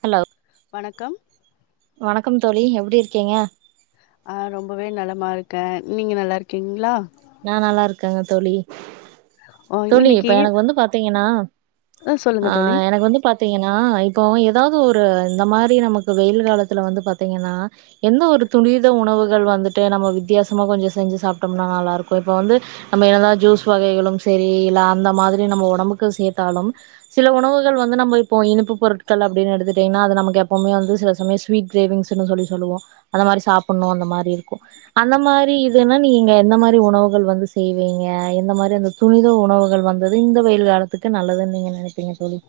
hello வணக்கம் வணக்கம் தோழி எப்டி இருக்கீங்க ஆஹ் ரொம்பவே நலமா இருக்கே நீங்க நல்லா இருக்கீங்களா நா நல்ல இருக்கேங்க தோழி ஓ, தோழி இப்ப இன்னைக்கு எனக்கு வந்து பா்த் செய்ங்ன்னா ஆ சொல்லுங்க தோழி ஆஹ் எனக்கு வந்து பாத்தீங்னா இப்போ ஏதாவது ஒரு ட்டு இந்த மாரி நமக்கு வெயில் காலத்துல வந்து பாத்தீங்னா எந்த ஒரு துனித உணவுகள் வந்துட்டு நம்ம வித்தியாசமா கொஞ்ச செஞ்சி சாப்ட்டோம்னா நல்லா இருக் இப்ப இப்ப வந்து நம்ம என்னத ஜூஸ் வகைகளும் சேரி இல்ல அந்த மாதிரி நம்ம உடம்புக்கு சேர்த்தாலும் சில உணவுகள் வந்து நம்ப இப்ப இனிப்பு பொருட்கள் அப்டின்னு எடுத்டீங்னா அது நமக்கு எப்பவுமே வந்து சில சமயம் ஸ்விட்ரேவிங்ஸ்னு சொல்லி சொல்லுவோ அத மாரி சாப்ணு அந்த மாரி இருக்கு அந்த மாரி இதுனு நீங்க எந்த மாரி உணவுகள் வந்து செய்வீங்க இந்த மாரி அந்த துணித உணவுகள் வந்தது இந்த வெயில் காலத்துக்கு நல்லதுன்னு நீங்க நெனப்பீங்க தோழி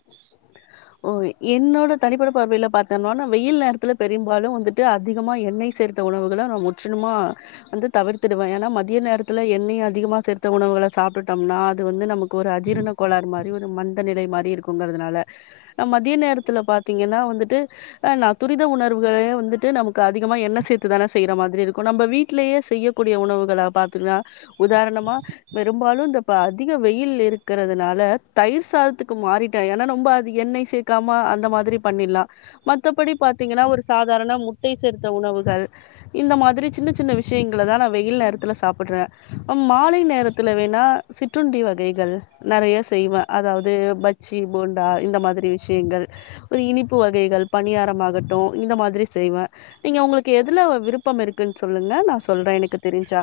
ஓ என்னோட தனிப்பட்டட பார்வையில பார்த்தேனோன வெயில் நேரத்துல பெரும்பாலும் வந்துட்டு அதிகமா எண்ணெய் சேர்த்த உணவுகள நம்ம முற்றிலுமா வந்து தவிர்த்துடுவே ஏனா மதிய நேரத்துல எண்ணெய் அதிகமா சேர்த்த உணவுள சாப்டுட்டோம்னா அது வந்து நமக் ஒரு அஜீர்ண கோளார் மாரி ஒரு மந்த நிலை மாதிரி இருக்குங்குரதால மதிய நேரத்துல பாார்த்தீங்கன்னா வந்துட்டு ஆஹ் நான் துரித உணர்வுகளே வந்துட்டு நமக்கு அதிகமா எண்ணெய் சேர்த்து தானே செய்யற மாதிரி இருக்கும் நம்ம வீடலேயே செய்யக்கூடிய உணவுகளை பாார்த்தீங்கன்னா உதாரணமா பெரும்பாலும் இந்தப்ப அதிக வெயில் இருக்கிறதுனால தயிர் சாதத்துக்கு மாறிட்டேன் ரெம்ப அது எண்ணெய் சேர்க்காம அந்த மாதிரி பண்ணிடலாம் மத்தபடியி பாத்தீங்கன்னா ஒரு சாதாரண முட்டை சேருத்த உணவுகள் இந்த மாதிரி சின்ன சின்ன விஷயங்கள தான் நான் வெயில் நேரத்துல சாப்பிடுறேன் மாலை நேரத்துல வேணா சிற்றுண்டி வகைகள் நிறைய செய்வேன் அதாவது பச்சி போண்டா இந்த மாதிரி விஷயங்கள் ஒரு இனிப்பு வகைகள் பணியாரமாககட்டும் இந்த மாதிரி செய்வேன் நீங்க உங்களுக்கு எதுல விருப்பம் இருக்குன்னு சொல்லுங்க நான் சொல்றேன் எனக்கு தெரிஞ்சா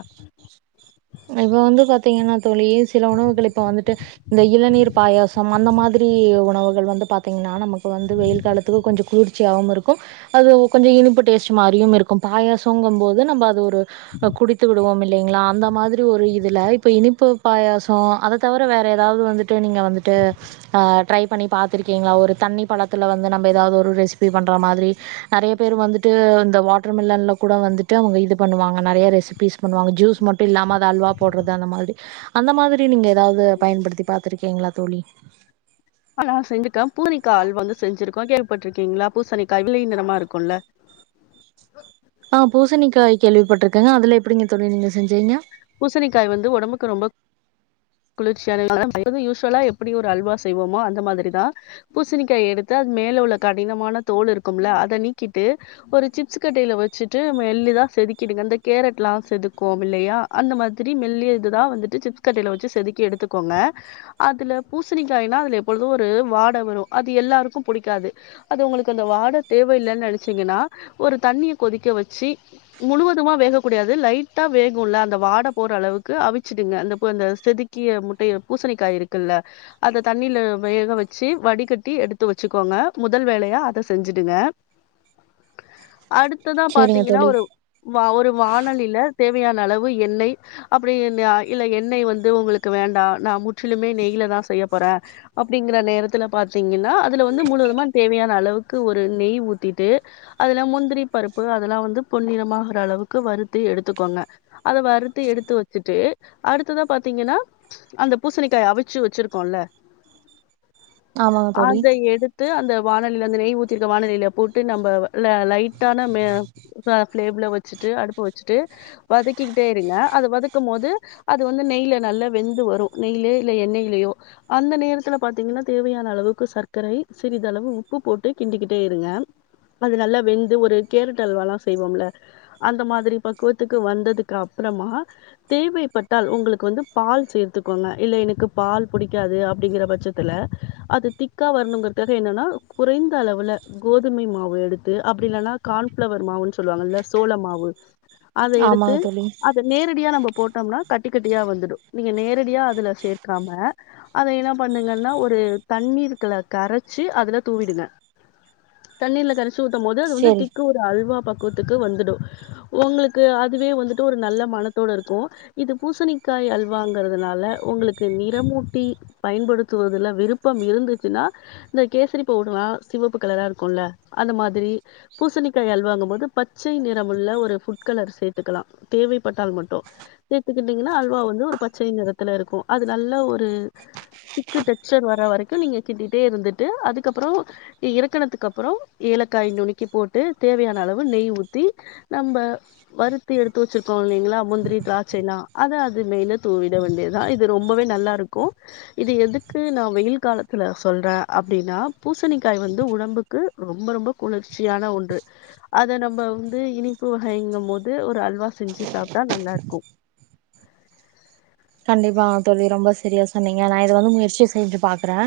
இப்ப வந்து பாத்தீங்கன்னா தோழ சில உணவுகள் இப்ப வந்துட்டு இந்த இளநீர் பாயாசம் அந்த மாதிரி உணவுகள் வந்து பாத்தீங்கன்னா நமக்கு வந்து வெயில் காலத்துக்கு கொஞ்சம் குளிர்ச்சியாவவும் இருக்கும் அது கஞ்சம் இனிப்பு டேஸ்ட் மாதிரியும் இருக்கும் பாயாசங்கும் போது நம்ம அது குடித்து விடுவோம் இல்லை இல்லைங்களா அந்த மாதிரி இதுல இப்ப இனிப்பு பாயசம் அத தவிர வேற ஏதாவது வந்து நீங்க வந்துட்டு ட்ரை பண்ணி பா்த்திருக்கீங்களா ஒரு தண்ணி பழத்துல வந்து நதாவது ஒரு ரெசிபி பண்ற மாதிரி நிறைய பே வந்துட்டு இந்த வாட்டர் மில்லன்ல கூட வ பண்ணுவாங்க நைய ரெசிபிஸ்வா ஜுஸ் மட்டும் இல்லாம அல்வா போடுறது அந்த மாதிரி அந்த மாதிரி நீங்க ஏதாவது பயன்படுத்தி பா்த்திருக்கீங்களா தோழி ஆனா செஞ்சுட்டேம் பூசனிக்கா அல்வா வந்து செஞ்சிருக்கோ பட்டிருக்கீங்களா பூசணிக்காய் வெள்ளை நிறமா இருக்கும்லல ஆஹ் பூணிக்காய் கேள்விப்பட்டிருக்கேங்க அதுல எப்படிங்க தோழி நீங்க செஞ்சுயிருக்கிஞ்க பூசணிக்காய் வந்து உடம்புக்கு ரொம்ப குளிர்ச்சியான யூசுவலா எப்படி ஒரு அல்வா செய்வோமோ அந்த மாதிரிதான் பூசணிக்காய் எடுத்து அது மேல உள்ள கடினமான தோல் இருக்கும்ல அதை நீக்கிட்டு ஒரு சிப்ஸ் கட்டையில வச்சுட்டு மெள்ளிதான் செதுக்கிடுங்க அந்த கேரட் எலாம் செதுக்குவோம் இல்லையா அந்த மாதிரி மெல்லி இது தான் வந்துட்டு சிப்ஸ்்கட்டையில் வச்சு செதுக்கி எடுத்துக்கோங்க அதில் பூசணிக்காயனா அதில் எப்பொழுதும் ஒரு வாடை வரும் அது எல்லாருக்கும் பிடிக்காது அது உங்களுக்கு அந்த வாடை தேவையில்லைன்னு நினைச்சிங்கன்னா ஒரு தண்ணியை கொதிக்க வச்சு முழுவதுமா வேகக்கூடியாது லைட்டாக வேகும்ல அந்த அ வாட போற அளவுக்கு அவிச்சிடுங்க அ அ செதுக்கிய முட்டைய பூசணிக்காய் இருக்குல்ல அதை தண்ணில வேக வச்சு வடிகட்டி எடுத்து வச்சுக்கோங்க முதல் வேலையா அதை செஞ்சுடுங்க அடுத்ததா சரிங்க பாத்தீங்கன்னா தோழி ஒரு வா ஒரு வானலில்ல தேவையான அளவுக்கு எண்ணெய் அப்படி இல்ல எண்ணெய் வந்து உங்களுக்கு வேண்டாம் நான் முற்றிலுமே நெய்யில்தான் செய்ய போறேன் அப்படிங்கற நேரத்துல பா்த்தீங்கன்னா அதுல வந்து முழுவதுமா தேவையான அளவுக்கு ஒரு நெய் ஊத்திட்டு அதுல முந்திரி பருப்பு அதெல்லாம் வந்து பொன்னிறமாகிற அளவுக்கு வருறுத்தி எடுத்துக்கோங்க அத வருறுத்து எடுத்து வச்சுட்டு அடுத்ததா பாத்தீங்கன்னா அந்த பூசணிக்காய் அவிச்சு வச்சிருக்கோம்ல ஆமாங்க தோழி அத எடுத்து அந்த வானலியில அந்த நெய் ஊத்திருக்க வானலியில போட்டு நம்ம லைட்டானஸபேம்முல வச்சுட்டு அடுப்பு வச்சுட்டு வதக்கிக்கிட்டே இருங்க அது வதக்கும் போது அது வந்து நெய்யில நல்லா வெந்து வரும் நெய்ல இல்ல எண்ணெய்யிலயோ அந்த நேரத்துல பாார்த்தீங்கன்னா தேவையான அளவுக்கு சர்க்கரை சிறிதளவு உப்பு போட்டு கிண்டிக்கிட்டே இருங்க அது நல்லா வெந்து ஒரு கேரட் அல்வல்லாம் செய்வோம்ல அந்த மாதிரி பக்குவத்துக்கு வந்ததுக்கு அப்புறமா தேவைப்பட்டால் உங்களுக்கு வந்து பால் சேர்த்துக்கோங்க இல்ல எனக்கு பால் பிடிக்காது அப்படிங்கிற பட்சத்துல அது திக்கா வரணுங்கிறதுக்காக என்னன்னா குறைந்த அளவுல கோதுமை மாவு எடுத்து அப்படி இல்லைன்னா கான்பளவர் மாவுன்னு சொல்லுவாங்க இல்ல சோள மாவு அத எடுத்து ஆமாங்க தோழி அத நேரடியா நம்ம போட்டோம்னா கட்டி கட்டியா வந்துடும் நீங்க நேரடியா அதுல சேர்க்காம அத என்ன பண்ணுங்கன்னா ஒரு தண்ணீர் கரைச்சு அதுல தூவிடுங்க தண்ணீர்ல கரைச்ச சுூத்தும் போது அது வந்து சரி திக்க ஒரு அல்வா கூத்துக்கு வந்துடும் உங்களுக்கு அதுவே வந்துட்டு ஒரு நல்ல மனத்தோடு இருக்கும் இது பூசணிக்காய் அல்வாங்கிறதுனால உங்களுக்கு நிறமூட்டி பயன்படுத்துவதுல விருப்பம் இருந்துச்சுன்னா இந்த கேசடிபவுடுடரா சிவப்பு கலராாக இருக்கும்ல அந்த மாதிரி பூசணிக்காய் அல்வாங்கும் போது பச்சை நிறம்முள்ளஒரு ரெட்கலர் சேர்த்துக்கலாம் தேவைப்பட்டால் மட்டும் சேர்த்துக்கிட்டீங்கன்னா அல்வா வந்து ஒரு பச்சை நிறத்துல இருக்கும் அது நல்ல ஒரு திக்கு டெக்ஸ்சர் வர்ற வரைக்கும் நீங்க கிட்டிட்டே இருந்துட்டு அதுக்கப்புறம் இறக்கனத்துக்கு அப்புறம் ஏலக்காய் நுணக்கி போட்டு தேவையான அளவு நெய் ஊற்றி நம்ம வறுத்து எடுத்து வச்சிருக்கோம் இல்லைங்களா முந்திரி திராட்சையல்லாம் அத அது நெய்யில் தூவிடுட வேண்டியதுதான் இது ரொம்பவே நல்லா இருக்கும் இது எதுக்கு நான் வெயில் காலத்துல சொல்றேன் அப்படின்னா பூசணிக்காய் வந்து உடம்புக்கு ரொம்ப ரொம்ப குளிர்ச்சியான ஒன்று அத நம்ம வந்து இனிப்பு வகைங்க போது ஒரு அல்வா செஞ்சு சாப்பிட்டா நல்லா இருக்கும் கண்டிப்பா தோழி ரொம்ப சரியா சார் நீங்க நான் இதை வந்து முயற்சி செஞ்சு பாக்குறேன்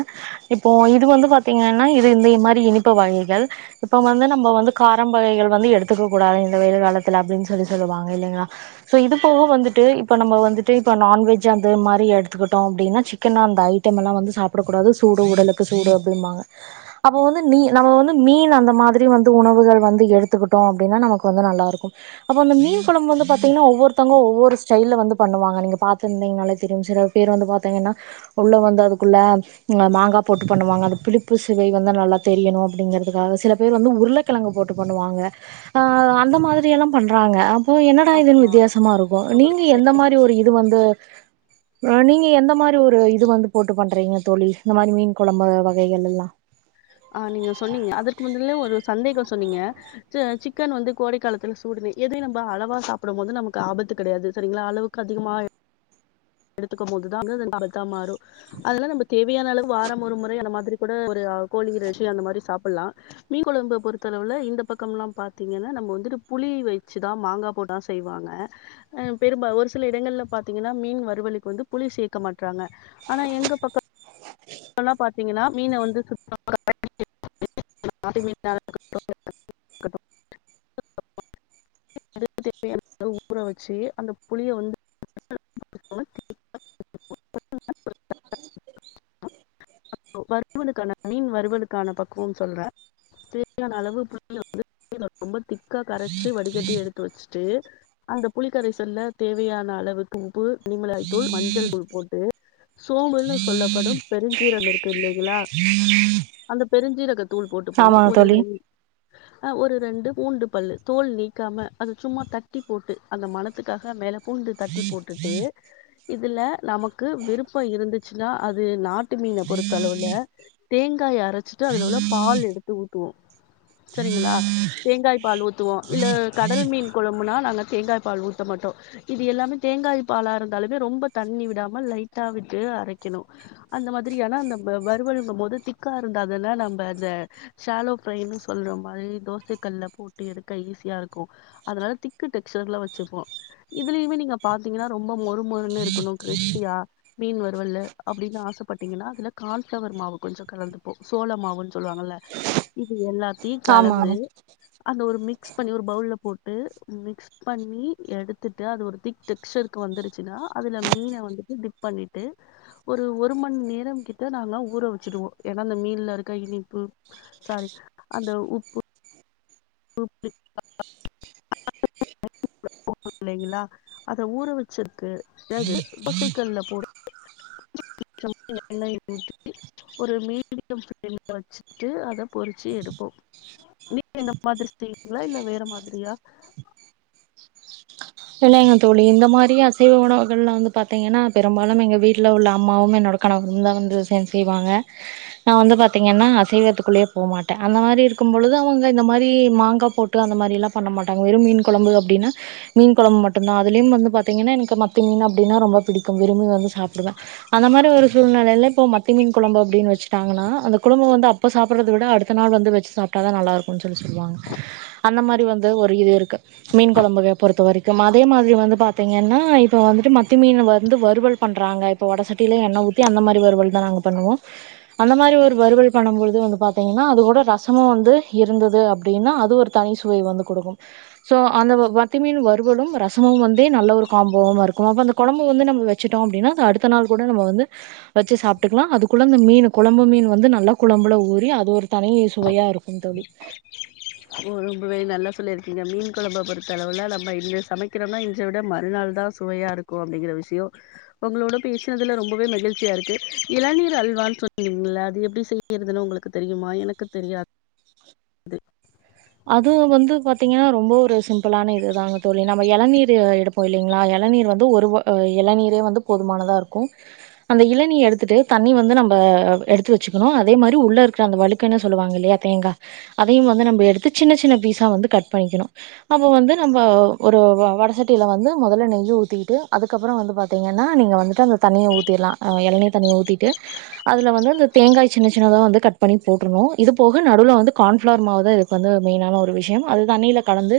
இப்போ இது வந்துட்டு பாத்தீங்கன்னா இது இந்த மாதிரி இனிப்பு வகைகள் இப்ப வந்து நம்ம வந்து காரம் வகைகள் வந்து எடுத்துக்க கூடாது இந்த வெயில் காலத்துல அப்படின்னு சொல்லி சொல்லுவாங்க இல்லலைங்களா சோ இது போக வந்துட்டு இப்ப நம்ம வந்துட்டு இப்ப நான் விய்ஜி அந்தமாதிரி எடுத்துக்கட்டும் அப்டின சிக்கன் அந்த அய்டம்மலாம் வந்து சாப்பிடக்குடாது சூடு உடலுக்கு சூட அப்டின்னுபாங்க அப்ப வந்து நம்ம மீன் அந்தமாதிரி வந்து உணவுகள் அந்ந குழம்புவந்து பாத்திங்கனா ஒவ்வொருத்தவங்களும் ஒவ்வொரு ஸ்டைல் பணுவாங்க நீங்க பாத்நதிங்கனாலே தெரியும் சில பேர் வந்து பார்த்தீங்கன்னா உள்ள வந்து அதுக்குள்ளே மாங்காய் போட்டு பண்ணுவாங்க அந்த பிளிப்பு சுவை வந்து நல்லா தெரியணும் அப்படிங்கறிறதுக்காக சில பேர் வந்து உருளைக்கிழங்கு போட்டு பண்ணுவாங்க அஹ அந்த மாதிரி எல்லாம் பண்றாங்க ஓ என்னடா இதுன்னு ஆமா வித்தியாசமாக இருக்கும் ரொம்பவே நீங்க சரி எந்த மாதிரி ஒரு இது வந்து ஆஹ நீங்க எந்த மாதிரி ஒரு இது வந்து போட்டு பண்றீங்க தோழி இந்த மாதிரி மீன் குழம்பு வகைகள் எல்லாம் ஆஹ நீங்க சொன்னீங்க அதற்கு முதல்ல ஒரு சந்தேகம் சொன்னீங்க சிக்கன் வந்து கோடை காலத்துல சூடுனு எதையும் நம்ம அளவா சாப்பிடும் போது நமக்கு ஆபத்து கிடையாது சரிங்களா அளவுக்கு அதிகமா எடுத்துக்கும் போதுதான்த்தான் மாறும் அதெலாம் மற்றும்நம்ம தேவையான அளவு வாரம் ஒரு முறை அந்த மாதிரி கூட ஒரு கோழிரைச்சி அந்த மாதிரி சாப்பிடலாம் மீன் குழம்பு பொறுத்தளவுல இந்த பக்கம் எல்லாம் பாத்தீங்கன்னா நம்ம வந்துட்டு புளி வச்சுதான் மாங்காய் போட்டு தான் செய்வாங்க பெரும்பாலும் ஒரு சில இடங்கள்ல்ல பாத்தீங்கன்னா மீன் வழிக்கு வந்து புளி சேக்கமாட்டங்க ஆனா எங்க பக்கம் ல்லாம் பாத்தீங்கன்னா மீனை வந்து சுத்தமா தேவையான ஊற வச்சு அந்த புளிய வந்து வறுவலுக்கான மீன் வறுவலுக்கான பக்குவம் சொல்றேன் தேவான அளவு புளிய வந்து ரொம்ப திக்கா கரைச்சு வடிகட்டி எடுத்து வச்சுட்டு அந்த புளிக்கரைசல்ல தேவையான அளவுக்கு உப்பு மிளாய் தூள் மஞ்சள் தூள் போட்டு சோம்பல்ன்னனு சொல்லப்படும் பெருஞ்சீரம் இரு இல்லைங்களா அந்த பெருஞ்சீரகத் தூள் போட்டுப்போம் ஆமாங்க ஒரு தோழி ரெண்டு ஒரு ரெண்டு பூண்டு பல்லு தோல் நீக்காம அது சும்மா தட்டி போட்டு அந்த மணத்துக்காக மேல பூண்டு தட்டி போட்டுட்டு இதுல நமக்கு விருப்பம் இருந்துச்சுன்னா அது நாட்டு மீன பொறுத் தலையில தேங்காய் அரைச்சிட்டு அதுல உள்ள பால் எடுத்து ஊத்துவோம் சரிங்களா தேங்காய் பால் ஊத்துவோம் இல்ல கடல் மீன் குழம்புனா நாங்க தேங்காய் பால் ஊத்த மாட்டோம் இது எல்லாமே தேங்காய் பாலா இருந்தாலுமே ரொம்ப தண்ணி விடாம லைட்டா விட்டு அரைக்கணும் அந்த மாதிரியான அந்த வறுவலுங்கும் போது திக்கா இருந்தா அதுல நம்ம அத ஷோலோ ப்ரை சொல்ற மாதிரி தோச கல்ல போட்டு எடுக்க ஈஸியா இருக்கும் அதனால திக்கு டெக்சர்ல வச்சுப்போம் இதுலேயுமே நீங்க பாத்தீங்கன்னா ரொம்ப மொறு மொறுன்னு இருக்கணும் கிரிஸ்பியா மீன் வருவல் அப்படின்னு ஆசைப்பட்டீங்கன்னா கால்ஃப்ளவர் மாவு கொஞ்சம் கலந்துப்போம் சோளமாவுன்னு சொல்லுவாங்கல்ல இது எல்லா தீ ஆமாங்க கலந்து அத ஒரு மிக்ஸ் பண்ணி ஒரு பவுல்ல போட்டு மிக்ஸ் பண்ணி எடுத்துட்டு அது ஒரு திக் டெக்ஸ்சர்க்கு வந்துருச்சுனா அதுல மீன வந்து டிப் பண்ணிட்டு ஒரு ஒரு மணிநேரம் கிட் த்து நல்லா ஊற வச்சுடுவோம் ஏன்னா அந்த மீன்ல இருக்க இனிப்பு சாரி அந்த உப்பு இல்லைங்களா அத ஊற வச்சிருக்கு பிறகு தோசக்கல்ல போட்டு எண்ணெய் ஊத்தி ஒரு மீடியம் பிளேம்ல வச்சுட்டு அத பொறிச்சு எடுப்போம் நீ எந்த மாதிரி செய்வீங்களா இல்ல வேற மாதிரியா இல்லைங்க தோழி இந்த மாரி அசைவ உ உணவுகள் எல்லாம்ல வந்து பாரத்தீங்கன்னா பெரும்பாலும் எங்க வீட்டுல உள்ள அம்மாவும் என்னோட கணவம தான் வந்து விம் செய்வாங்க நான் வந்து பாத்தீங்கன்னா அசைவத்துக்குள்ளேயே போகமாட்டேன் அந்த மாதிரி இருக்கும்பழுது அவங்க இந்த மாதிரி மாங்காய் போட்டு அந்த மாதிரி எல்லாம் பண்ண மாட்டாங்க வெறும் மீன் குழம்பு அப்படின்னா மீன் குழம்பு மட்டும்தா அதுலயும் வந்து பார்த்திங்கன்னா எனக்கு மத்தி மீன் அப்படினா ரொம்பிடிக்கும் விரும்பி வந்து சாப்பிடுவே அந்த மாரி ஒரு சூழ்நிலையில் இப்போ மத்தி மீன் குழம்பு அப்படினு வச்சுட்டாங்கன்னா அந்த குழம்பு வந்து அப்போ சாப்பிட்றத விட அடுத்த நாள் வந்து வச்சு சாப்பிட்டா தா நல்லா இருக்கும்னு சொல்லி சொல்லுவாங்க அந்த மாதிரி வந்து ஒரு இது இருக்குது மீன் குழம்புவே பொறுத்த வரைக்கும் அதே மாதிரி வந்து பார்த்தீங்கன்னா இப்போ வந்துட்டு மத்தி மீன வந்து வறுவல் பண்ணுறாங்க இப்ப வடசட்டியில எண்ணெ ஊத்தி அந்த மாரி வறுவல் தா நாங்க பண்ணுவோ அந்த மாறி வறுவல் பண்ணும் போது பாத்தீங்கன்னா வந்து அது கூட ரசமும் வந்து இருந்தது அப்படின்னா அது ஒரு தனி சுவை வந்து கொடுக்கும் ஸோ அந்த மத்தி மீன் வறுவலும் ரசமும் வந்தே நல்ல ஒரு ஹம் போவமா இருக்கும் அப்ப அந்த கொழம்பு வந்து நம்ம வச்சிட்டோம் அப்படினா அடுத்த நாள் கூட வந்து வச்சு சாப்பிட்டுக்கலாம் அது கொழம்புமீன் கொழம்புமீன் வந்து நல்ல கொழம்புல ஊரி அது ஒரு தனி சுவையா இருக்கும் தோழி ஓ ரொம்பவே நல்ல சொல்லி இருக்கீங்க மீன் கொழம்ப பொறுத்தளவுல நம்ம இங்க சமைக்கிறோனா இத விட மறுநாள் தா சுவையா இருக்கும் அப்படிங்கிற விஷயம் உங்களோட பேசுனதுல ரொம்பவே மகிழ்ச்சியா இருக்கு இளநீர் அல்வானு சொன்னீங்களே எப்படி செய்றதுனு உங்களுக்கு தெரியுமா எனக்கு தெரியாது அது அது வந்து பாத்தீங்கன்னா ரொம்ப ஒரு சிம்பிளான இதுதாங்க தோழி நம்ம இளநீர் எடுப்போம் இல்லைங்களா இளநீர் வந்து ஒரு இளநீரே வந்து போதுமானதா இருக்கும் அந்த இளநீய எடுத்துட்டு தண்ணி வந்து நம்ப எடுத்து வச்சுக்கணும் அதே மாதிரி உள்ள இருக்ற அந்த வழுக்குனு சொல்லுவாங்க இல்லையா தேங்கா அதையும் வந்து நம்ம எடுத்து சின்ன சின்ன பீஸாக வந்து கட் பண்ணிக்கணும் அப்போ வந்து நம்ம ஒரு வடசட்டியில் வந்து முதல நெய் ஊத்திக்கிட்டு அதுக்கப்புறம் வந்து பார்த்தீங்கன்னா நீங்க வந்துட்டு அந்த தண்ணிய ஊத்திலாம் இளநீ தண்ணிய ஊத்திட்டு அதுல வந்து அந்த தேங்காய் சின்ன சின்னதாக வந்து கட் பண்ணி போட்றணும் இது போக நடுவுல வந்து கார்ன்ஃப்ளர் மாவுதா வந்து மெயினான ஒரு விஷயம் அது தண்ணில கலந்து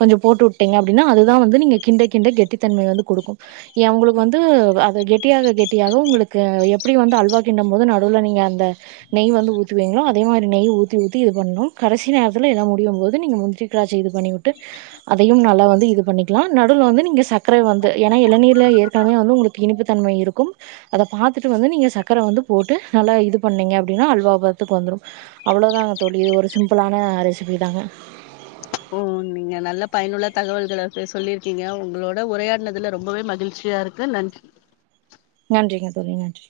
கொஞ்சம் போட்டுவுட்டீங்க அப்படின்னா அதுதா வந்து நீங்க கிண்ட கிண்டகெட்டித்தன்மை வந்து குடுக்கும் யம் உங்களுக்கு வந்து அது கெட்டியாக கெட்டியாக உங்களுக்கு எப்படி வந்து அல்வா கிண்ட போது நடுவுல நீங்க அந்த நெய் வந்து ஊத்திவீங்களோ அதே மாரி நெய் ஊத்தி ஊத்தி இது பண்ணும் கடைசி கடைசி நேரத்துல எல்லாம் முடியும் போது நீங்க முந்திரி திராட்சைய இது பண்ணி விட்டு அதையும் நல்லா வந்து இது பண்ணிக்கலாம் நடுவுல வந்து நீங்க சர்க்கர வந்து ஏன்னா இளநீர்ல ஏற்கனவே வந்து உங்களுக்கு இனிப்பு தன்மை இருக்கும் அதை பார்த்துட்டு வந்து நீங்க சர்க்கர வந்து போட்டு நல்லா இது பண்ணீங்க அப்படினா அல்வா பதத்துக்கு வந்துடும் அவ்வளங்கதா தோழி சிம்பளான ரெசிபி தாங்க நீ நல்ல பயனுள்ள தகவல்கள சொல்லிருக்கீங்க உங்களோட உரையாடினதுல ரொம்பவே மகிழ்ச்சியா இருக்கு நன்றி நன்றிங்க தோழி நன்றி